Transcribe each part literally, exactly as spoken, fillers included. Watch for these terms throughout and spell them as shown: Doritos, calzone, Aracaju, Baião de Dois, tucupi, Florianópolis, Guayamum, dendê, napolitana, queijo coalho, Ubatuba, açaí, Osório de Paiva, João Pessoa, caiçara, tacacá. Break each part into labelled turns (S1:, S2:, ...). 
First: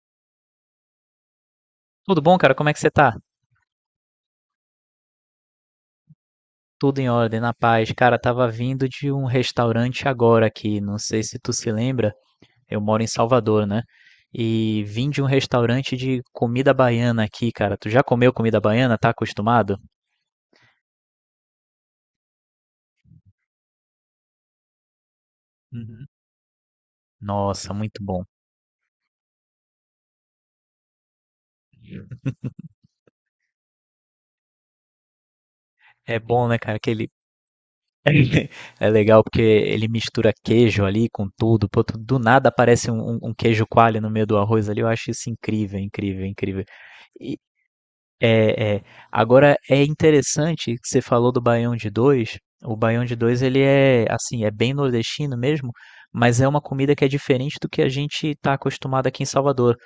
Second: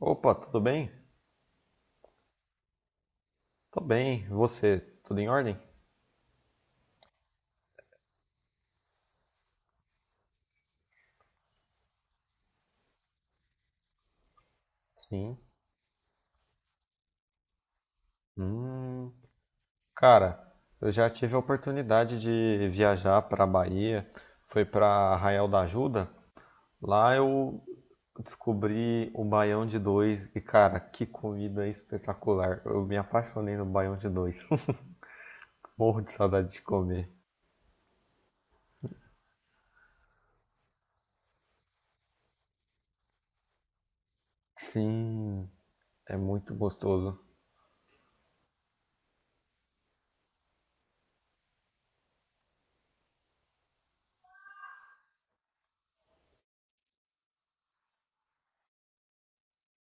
S1: Opa, tudo bem?
S2: Tudo bom, cara? Como é que você tá?
S1: Tô bem. E Você, tudo em ordem?
S2: Tudo em ordem, na paz. Cara, tava vindo de um restaurante agora aqui, não sei se tu se lembra, eu moro em Salvador, né? E vim de um
S1: Sim.
S2: restaurante de comida baiana aqui, cara. Tu já comeu comida baiana? Tá
S1: Hum,
S2: acostumado?
S1: cara, eu já tive a oportunidade de viajar para Bahia, foi para Arraial da
S2: Uhum.
S1: Ajuda. Lá eu
S2: Nossa, muito bom.
S1: descobri o baião de dois e, cara, que comida espetacular. Eu me apaixonei no baião de dois. Morro de
S2: É bom,
S1: saudade
S2: né,
S1: de
S2: cara?
S1: comer.
S2: Aquele. É legal porque ele mistura queijo ali com tudo. Pô, tu- do nada aparece um, um- um queijo coalho no meio do arroz ali. Eu acho isso
S1: Sim,
S2: incrível,
S1: é
S2: incrível,
S1: muito
S2: incrível.
S1: gostoso.
S2: É, é. Agora é interessante que você falou do Baião de Dois. O Baião de Dois ele é assim, é bem nordestino mesmo, mas é uma comida que é diferente do que a gente está acostumado aqui em Salvador,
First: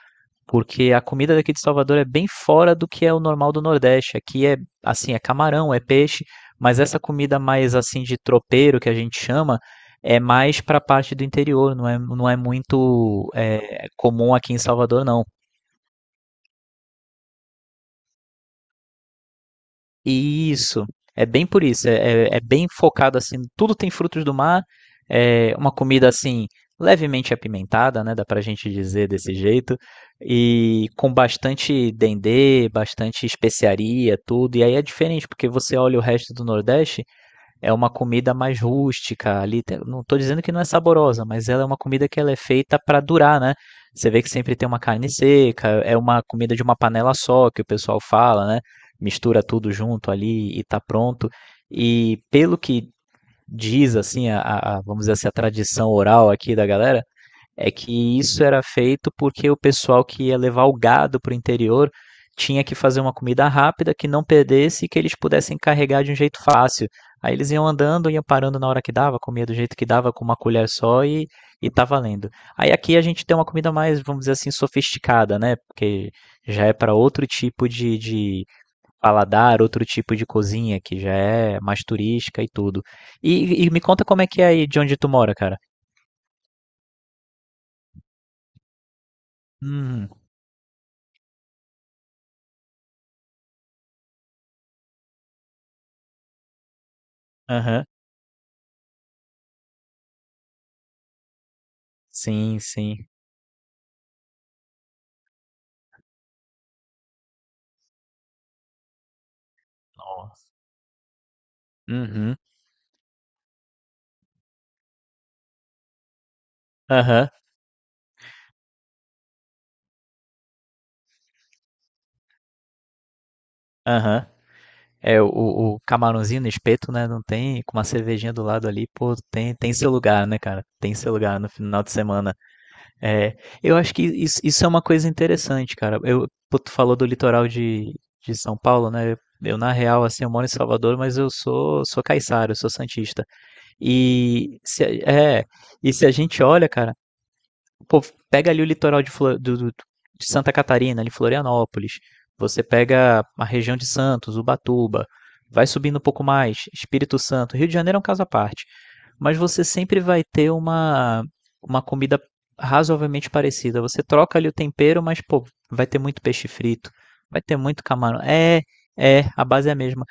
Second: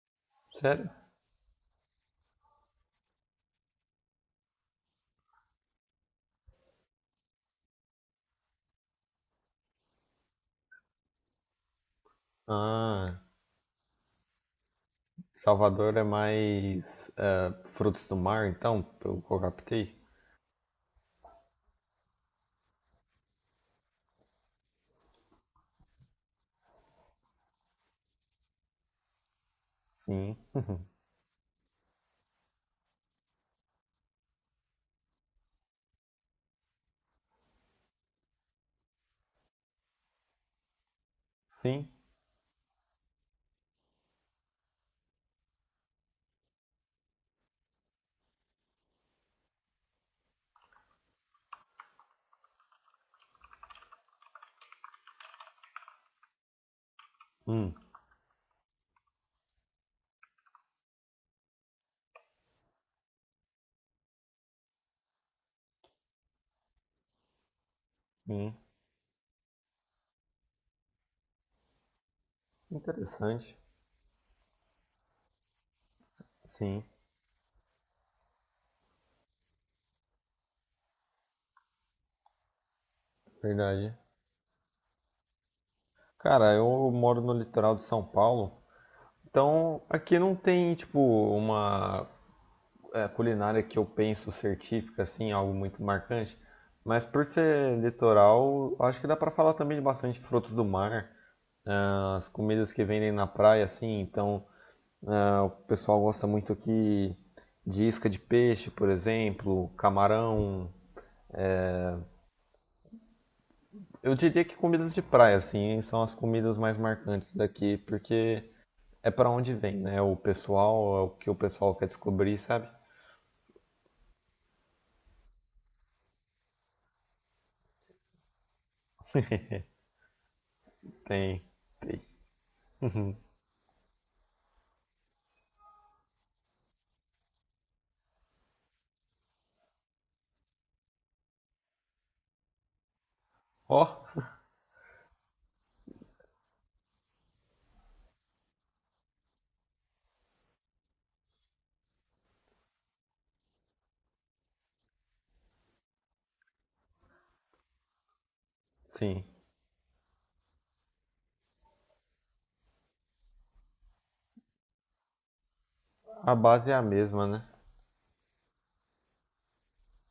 S1: Sério?
S2: porque a comida daqui de Salvador é bem fora do que é o normal do Nordeste. Aqui é assim, é camarão, é peixe, mas essa comida mais assim de tropeiro que a gente chama é mais para a parte do interior, não é, não é
S1: Ah,
S2: muito é, comum aqui em Salvador, não.
S1: Salvador é mais eh, frutos do mar, então, pelo que eu captei.
S2: Isso, é bem por isso, é, é- é bem focado assim, tudo tem frutos do mar, é uma comida assim levemente apimentada, né, dá pra gente dizer desse jeito,
S1: Sim,
S2: e com bastante dendê, bastante especiaria, tudo, e aí é diferente porque você olha o resto do Nordeste, é uma comida mais rústica ali. te- Não estou dizendo que não é saborosa, mas ela é uma
S1: sim,
S2: comida que ela é feita para durar, né? Você vê que sempre tem uma carne seca, é uma comida de uma panela só que o pessoal fala, né? Mistura tudo junto ali e tá pronto. E pelo que diz assim a, a- a- vamos dizer assim, a tradição oral aqui da galera, é
S1: hum,
S2: que isso era feito porque o pessoal que ia levar o gado para o interior tinha que fazer uma comida rápida que não perdesse e que eles pudessem carregar de um jeito fácil. Aí eles iam andando, iam
S1: sim,
S2: parando na hora que dava, comia do jeito que dava, com uma colher só e, e tá valendo. Aí aqui a gente tem uma
S1: interessante,
S2: comida mais, vamos dizer assim, sofisticada, né? Porque já é
S1: sim,
S2: para outro tipo de, de paladar, outro tipo de cozinha, que já é mais turística e tudo. E, e me
S1: verdade.
S2: conta como é que é aí de onde tu mora, cara.
S1: Cara, eu moro no litoral de São Paulo, então
S2: Hum,
S1: aqui não tem, tipo, uma é, culinária que eu penso ser típica, assim, algo muito marcante, mas por ser
S2: aham.
S1: litoral, acho que dá pra falar também de bastante frutos do mar, ah, as
S2: Sim,
S1: comidas que
S2: sim.
S1: vendem na praia, assim, então ah, o pessoal gosta muito aqui de isca de peixe, por exemplo,
S2: Nossa.
S1: camarão.
S2: Uhum.
S1: Eu diria que comidas de praia, assim, são as comidas mais
S2: Aham,
S1: marcantes daqui, porque é pra onde vem, né? O pessoal, é o que o pessoal quer descobrir, sabe?
S2: aham. É, o, o camarãozinho no espeto, né? Não tem, com uma cervejinha do lado ali, pô, tem, tem seu lugar, né, cara? Tem seu lugar
S1: Tem,
S2: no final de semana.
S1: tem.
S2: É, eu acho que isso, isso é uma coisa interessante, cara. Eu, pô, tu falou do litoral de, de São Paulo, né? Eu, na real, assim, eu moro em Salvador, mas eu sou, sou caiçara, eu sou santista.
S1: Ó,
S2: E se, a- é, e se a gente olha, cara. Pô, pega ali o litoral de, Flo- do- do- de Santa Catarina, ali Florianópolis. Você pega a região de Santos, Ubatuba. Vai subindo um pouco mais, Espírito Santo. Rio de Janeiro é um caso à parte.
S1: sim.
S2: Mas você sempre vai ter uma, uma comida razoavelmente parecida. Você troca ali o tempero, mas, pô, vai ter muito
S1: A
S2: peixe
S1: base é a
S2: frito.
S1: mesma,
S2: Vai
S1: né?
S2: ter muito camarão. É, é, a base é a mesma.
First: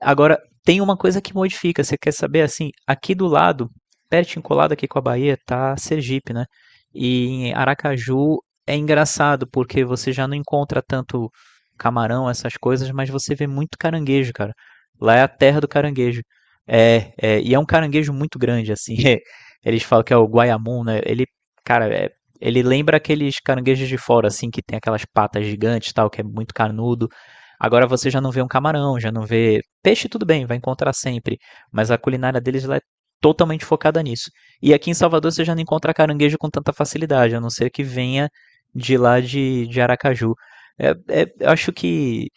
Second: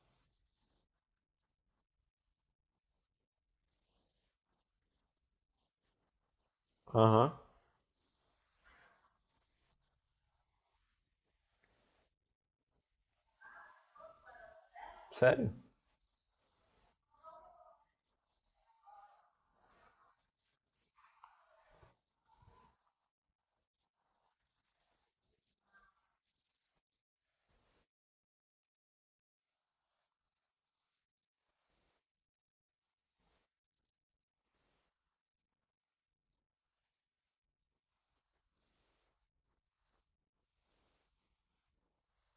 S2: Agora, tem uma coisa que modifica. Você quer saber assim? Aqui do lado, pertinho colado aqui com a Bahia, tá Sergipe, né? E
S1: Aham.
S2: em Aracaju é engraçado, porque você já não encontra tanto camarão, essas coisas, mas você vê muito caranguejo, cara. Lá é a
S1: Sério?
S2: terra do caranguejo. É, é, e é um caranguejo muito grande, assim. É, Eles falam que é o Guayamum, né? Ele, cara, é, ele lembra aqueles caranguejos de fora, assim, que tem aquelas patas gigantes, e tal, que é muito carnudo. Agora você já não vê um camarão, já não vê peixe, tudo bem, vai encontrar sempre, mas a culinária deles lá é totalmente focada nisso. E aqui em Salvador você já não encontra caranguejo com tanta facilidade, a não ser que venha de lá de, de Aracaju. É, é, eu acho que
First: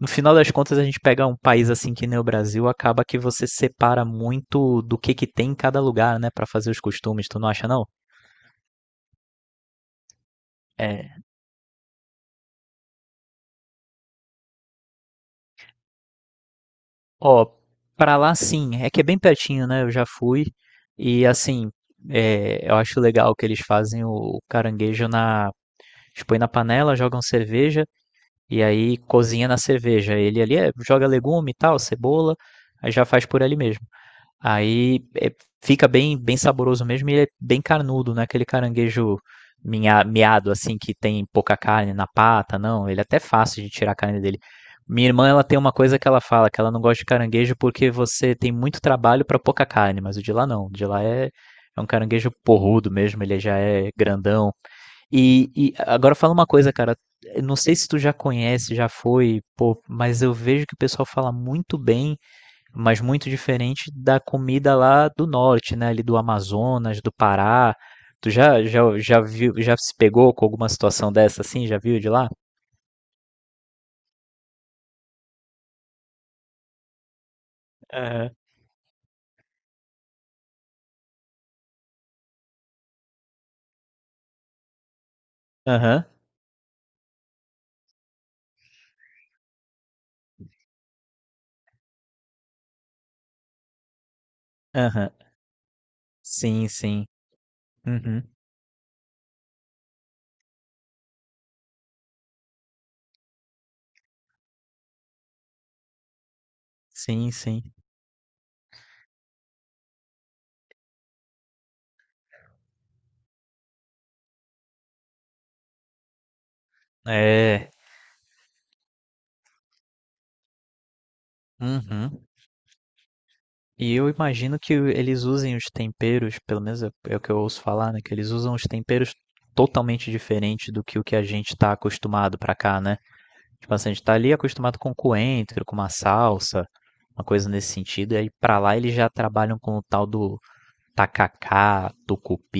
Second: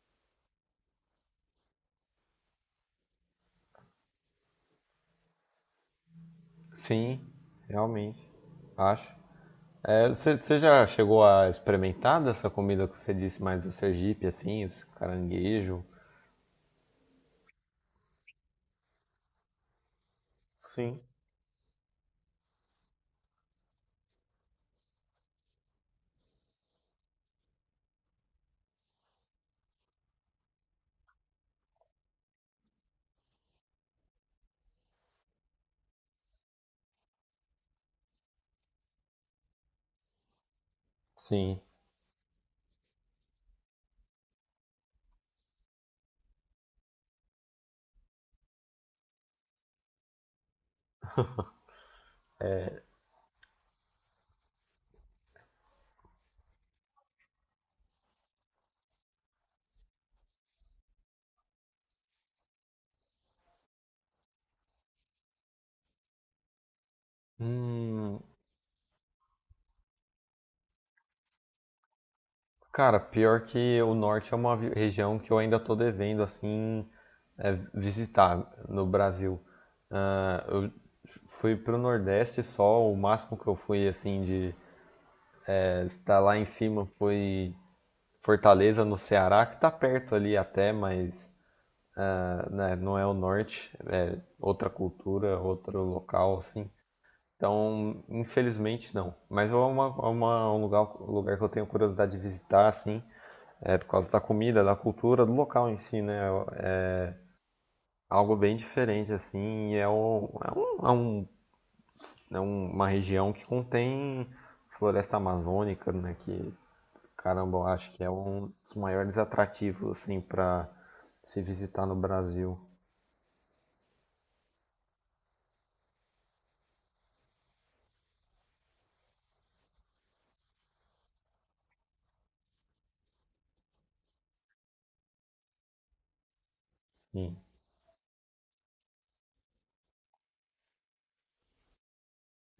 S2: no final das contas a gente pega um país assim que nem o Brasil, acaba que você separa muito do que que tem em cada lugar, né, Pra fazer os
S1: Sim,
S2: costumes, tu não acha não?
S1: realmente. Acho. É, Você você já chegou
S2: É.
S1: a experimentar dessa comida que você disse mais do Sergipe, assim, esse caranguejo?
S2: Ó, pra lá sim, é que é bem pertinho, né? Eu já fui
S1: Sim.
S2: e assim, é, eu acho legal que eles fazem o caranguejo na, eles põem na panela, jogam cerveja E aí cozinha na cerveja. Ele ali é, joga legume e tal, cebola, aí já faz por ali mesmo. Aí é, fica bem, bem saboroso mesmo e ele é bem carnudo, não é aquele caranguejo minha- miado assim que tem pouca
S1: Sim.
S2: carne na pata, não. Ele é até fácil de tirar a carne dele. Minha irmã, ela tem uma coisa que ela fala, que ela não gosta de caranguejo porque você tem muito trabalho pra pouca carne, mas o de lá não. O de lá é, é um caranguejo porrudo mesmo, ele já é grandão, e, e agora fala uma coisa, cara. Eu Não sei se tu já conhece, já foi, pô, mas eu vejo que o pessoal fala muito bem, mas muito diferente da comida lá do norte, né? Ali do Amazonas, do Pará.
S1: Hum,
S2: Tu já, já, já viu, já se pegou com alguma situação dessa assim? Já viu de lá?
S1: cara, pior que o norte é uma vi- região que eu ainda tô devendo, assim, é,
S2: Aham,
S1: visitar no Brasil. Ah, eu fui pro Nordeste só, o máximo que eu fui, assim, de é,
S2: aham,
S1: estar lá em cima foi Fortaleza, no Ceará, que tá perto ali até, mas ah, né, não é o norte, é outra
S2: aham.
S1: cultura, outro local,
S2: Sim,
S1: assim.
S2: sim.
S1: Então,
S2: Uhum.
S1: infelizmente, não. Mas é, uma, é uma- um lugar, um lugar que eu tenho curiosidade de visitar, assim. É por causa da comida, da cultura, do local em si, né? É
S2: Sim, sim.
S1: algo bem diferente, assim, e é, o- é um- é um- é um, uma região que contém floresta amazônica, né? Que, caramba, eu
S2: É.
S1: acho que é um dos maiores atrativos, assim, para se visitar no
S2: Uhum.
S1: Brasil.
S2: E eu imagino que eles usem os temperos, pelo menos é é o que eu ouço falar, né? Que eles usam os temperos totalmente diferente do que o que a gente está acostumado pra cá, né? Tipo assim, a gente tá ali acostumado com coentro, com uma salsa, uma
S1: Sim.
S2: coisa nesse sentido, e aí pra lá eles já trabalham com o tal do tacacá,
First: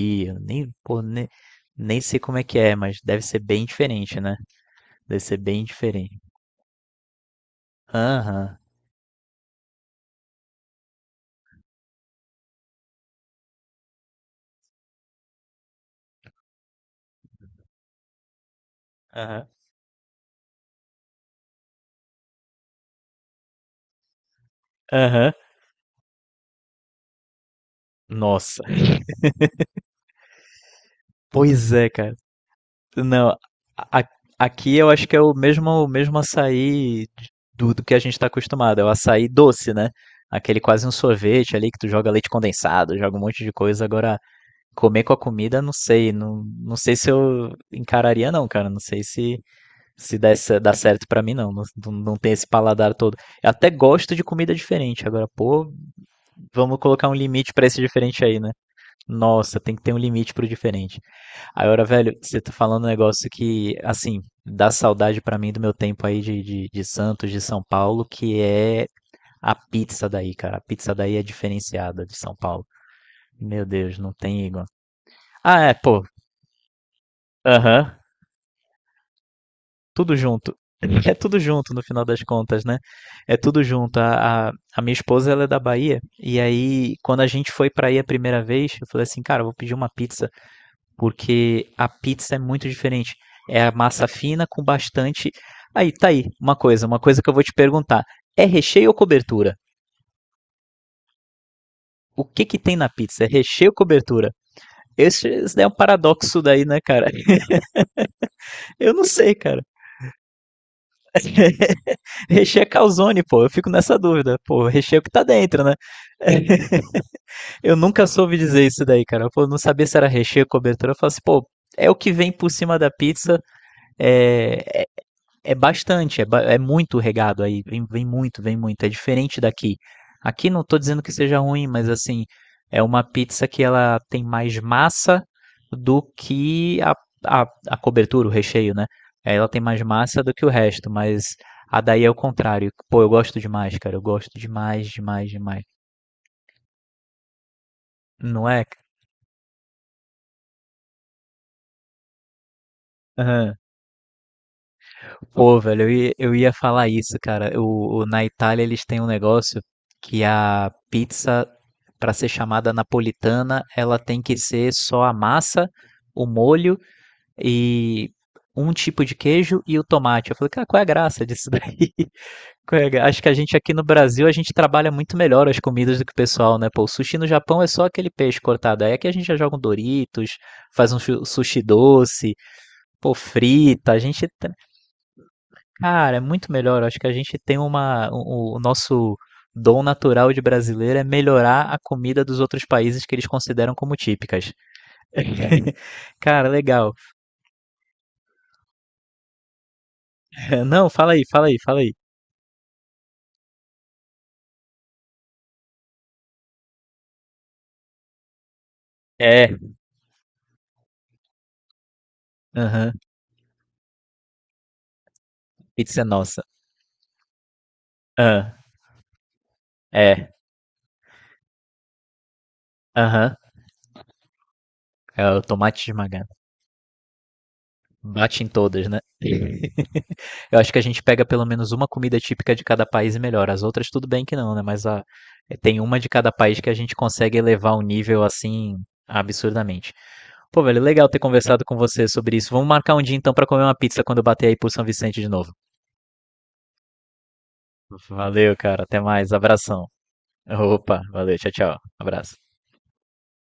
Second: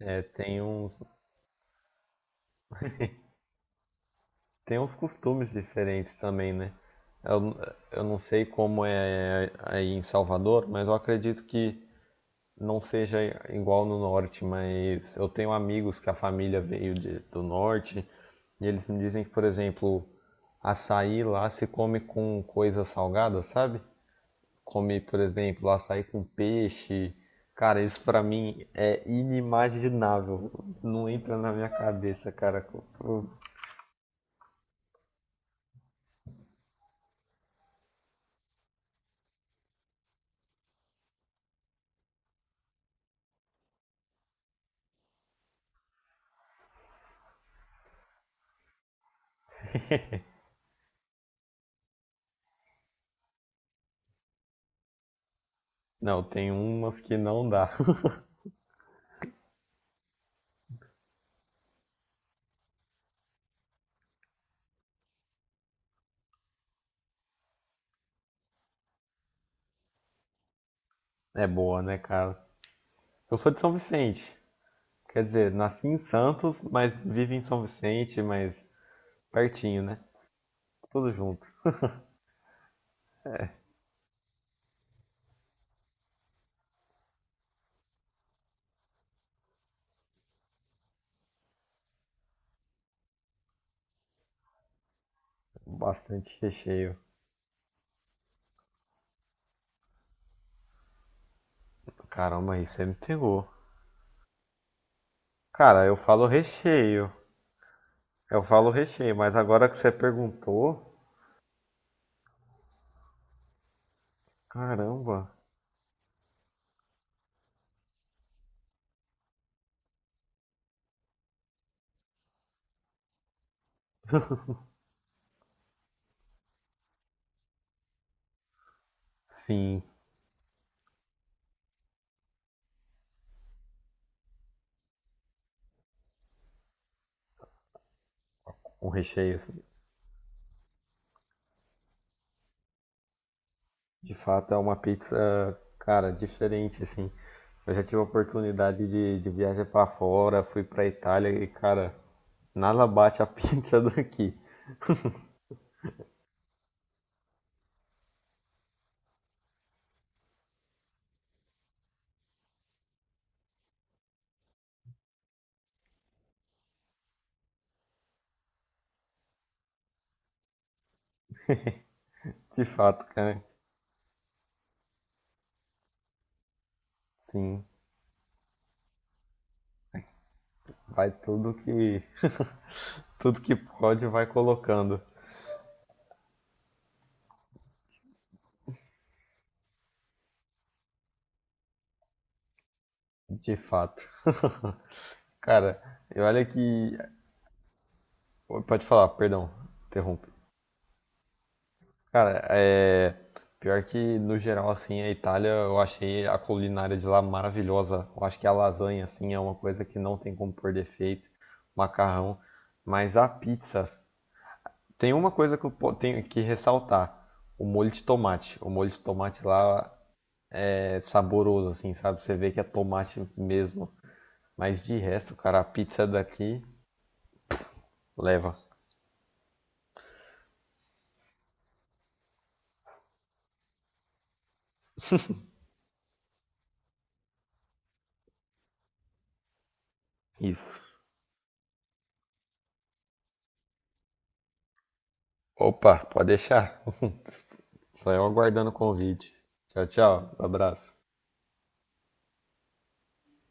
S1: É,
S2: eu
S1: tem
S2: nem,
S1: uns,
S2: pô, nem, nem sei como é que é, mas deve ser bem diferente, né?
S1: tem uns
S2: Deve ser
S1: costumes
S2: bem
S1: diferentes
S2: diferente.
S1: também, né? Eu, eu não sei
S2: Aham,
S1: como é aí em Salvador, mas eu acredito que não seja igual no norte, mas eu tenho amigos que a família veio de- do norte e eles me dizem que, por
S2: aham,
S1: exemplo, açaí lá se come com coisa salgada, sabe? Come, por
S2: aham.
S1: exemplo, açaí com peixe. Cara, isso pra
S2: Nossa.
S1: mim é inimaginável. Não entra na minha
S2: Pois é, cara.
S1: cabeça, cara.
S2: Não, a- aqui eu acho que é o mesmo, o mesmo açaí do, do que a gente está acostumado, é o açaí doce, né? Aquele quase um sorvete ali que tu joga leite condensado, joga um monte de coisa. Agora, comer com a comida, não sei, não, não sei se eu encararia não, cara, não sei se se dá, ce- dá certo pra mim não, não, não não tem esse paladar todo. Eu até gosto de comida diferente, agora, pô,
S1: Não, tem
S2: vamos
S1: umas
S2: colocar um
S1: que não
S2: limite pra
S1: dá.
S2: esse diferente aí, né? Nossa, tem que ter um limite pro diferente. Aí, ora, velho, você tá falando um negócio que, assim, dá saudade pra mim do meu tempo aí de, de, de Santos, de São Paulo, que é a pizza daí, cara. A pizza daí é
S1: É boa, né,
S2: diferenciada de São
S1: cara?
S2: Paulo.
S1: Eu sou de
S2: Meu
S1: São
S2: Deus, não
S1: Vicente.
S2: tem igual.
S1: Quer dizer,
S2: Ah, é,
S1: nasci em
S2: pô,
S1: Santos, mas vivo em São
S2: aham,
S1: Vicente, mas pertinho, né?
S2: tudo junto.
S1: Tudo
S2: É tudo
S1: junto.
S2: junto no final das contas, né? É tudo junto. A, a, a minha esposa, ela é da Bahia, e aí, quando a gente foi pra aí a primeira vez, eu falei assim, cara, eu vou pedir uma pizza. Porque a pizza é muito diferente. É a massa fina com bastante. Aí, tá aí,
S1: Bastante
S2: uma coisa,
S1: recheio.
S2: uma coisa que eu vou te perguntar. É recheio ou cobertura? O que
S1: Caramba,
S2: que
S1: aí
S2: tem
S1: você
S2: na
S1: me
S2: pizza? É
S1: pegou.
S2: recheio ou cobertura? Esse, esse é um
S1: Cara, eu falo
S2: paradoxo daí, né, cara?
S1: recheio. Eu falo
S2: Eu não
S1: recheio, mas
S2: sei, cara.
S1: agora que você perguntou,
S2: recheio é calzone, pô. Eu fico nessa dúvida. Pô, recheio que
S1: caramba.
S2: tá dentro, né? eu nunca soube dizer isso daí, cara. Eu não sabia se era recheio ou cobertura. Eu falo assim, pô, é o que vem por cima da pizza. É, É bastante, é, ba- é muito regado aí, vem, vem muito, vem muito, é diferente daqui.
S1: Sim,
S2: Aqui não tô dizendo que seja ruim, mas assim, é uma pizza que ela tem mais massa do que a, a, a cobertura, o recheio, né?
S1: um recheio,
S2: Ela
S1: assim,
S2: tem mais massa do que o resto, mas a daí é o contrário. Pô, eu gosto demais, cara, eu
S1: de
S2: gosto
S1: fato é uma
S2: demais, demais,
S1: pizza,
S2: demais.
S1: cara, diferente, assim. Eu já tive a
S2: Não é?
S1: oportunidade de, de viajar pra fora, fui pra Itália e, cara, nada bate a pizza daqui.
S2: Pô, velho, eu ia, eu ia falar isso, cara. O, o- na Itália eles têm um negócio que a pizza, pra ser chamada napolitana, ela tem que ser só a massa, o molho e um tipo de queijo e o tomate. Eu falei, cara, qual é a graça disso daí?
S1: De
S2: Qual é a
S1: fato,
S2: gra- Acho que a
S1: cara.
S2: gente aqui no Brasil, a gente trabalha muito melhor as comidas do que o pessoal, né? Pô, o sushi no Japão
S1: Sim,
S2: é só aquele peixe cortado. Aí aqui a gente já joga um Doritos, faz um
S1: vai
S2: chu-
S1: tudo
S2: sushi
S1: que
S2: doce, pô,
S1: tudo que
S2: frita. A
S1: pode vai
S2: gente
S1: colocando,
S2: Cara, é muito melhor. Eu acho que a gente tem uma. O, o nosso dom natural de brasileiro é melhorar a comida dos outros países que eles
S1: de
S2: consideram como
S1: fato.
S2: típicas.
S1: Cara, e olha
S2: Cara, legal.
S1: que. Pode falar, perdão, interrompe.
S2: Não, fala aí, fala aí, fala aí.
S1: Cara, é. Pior que no geral, assim, a Itália, eu achei a culinária de lá maravilhosa. Eu acho que a lasanha, assim, é uma
S2: É.
S1: coisa que não tem como pôr defeito. Macarrão.
S2: Aham.
S1: Mas a pizza, tem uma coisa que eu po-
S2: Pizza é
S1: tenho que
S2: nossa.
S1: ressaltar: o molho de
S2: Ah,
S1: tomate. O molho de tomate lá
S2: é.
S1: é saboroso, assim, sabe? Você vê que é tomate
S2: Aham.
S1: mesmo. Mas de
S2: É
S1: resto,
S2: o
S1: cara, a
S2: tomate
S1: pizza
S2: esmagado.
S1: daqui
S2: Bate em
S1: leva.
S2: todas, né? Eu acho que a gente pega pelo menos uma comida típica de cada país e melhora. As outras tudo bem que não, né? Mas a, tem uma de cada país que a gente consegue elevar o nível assim absurdamente. Pô,
S1: Isso.
S2: velho, legal ter conversado com você sobre isso. Vamos marcar um dia então pra comer uma pizza quando eu bater aí por São Vicente de novo.
S1: Opa, pode deixar. Só eu
S2: Valeu,
S1: aguardando o
S2: cara. Até mais.
S1: convite.
S2: Abração.
S1: Tchau, tchau. Um Abraço.
S2: Opa, valeu. Tchau, tchau. Abraço.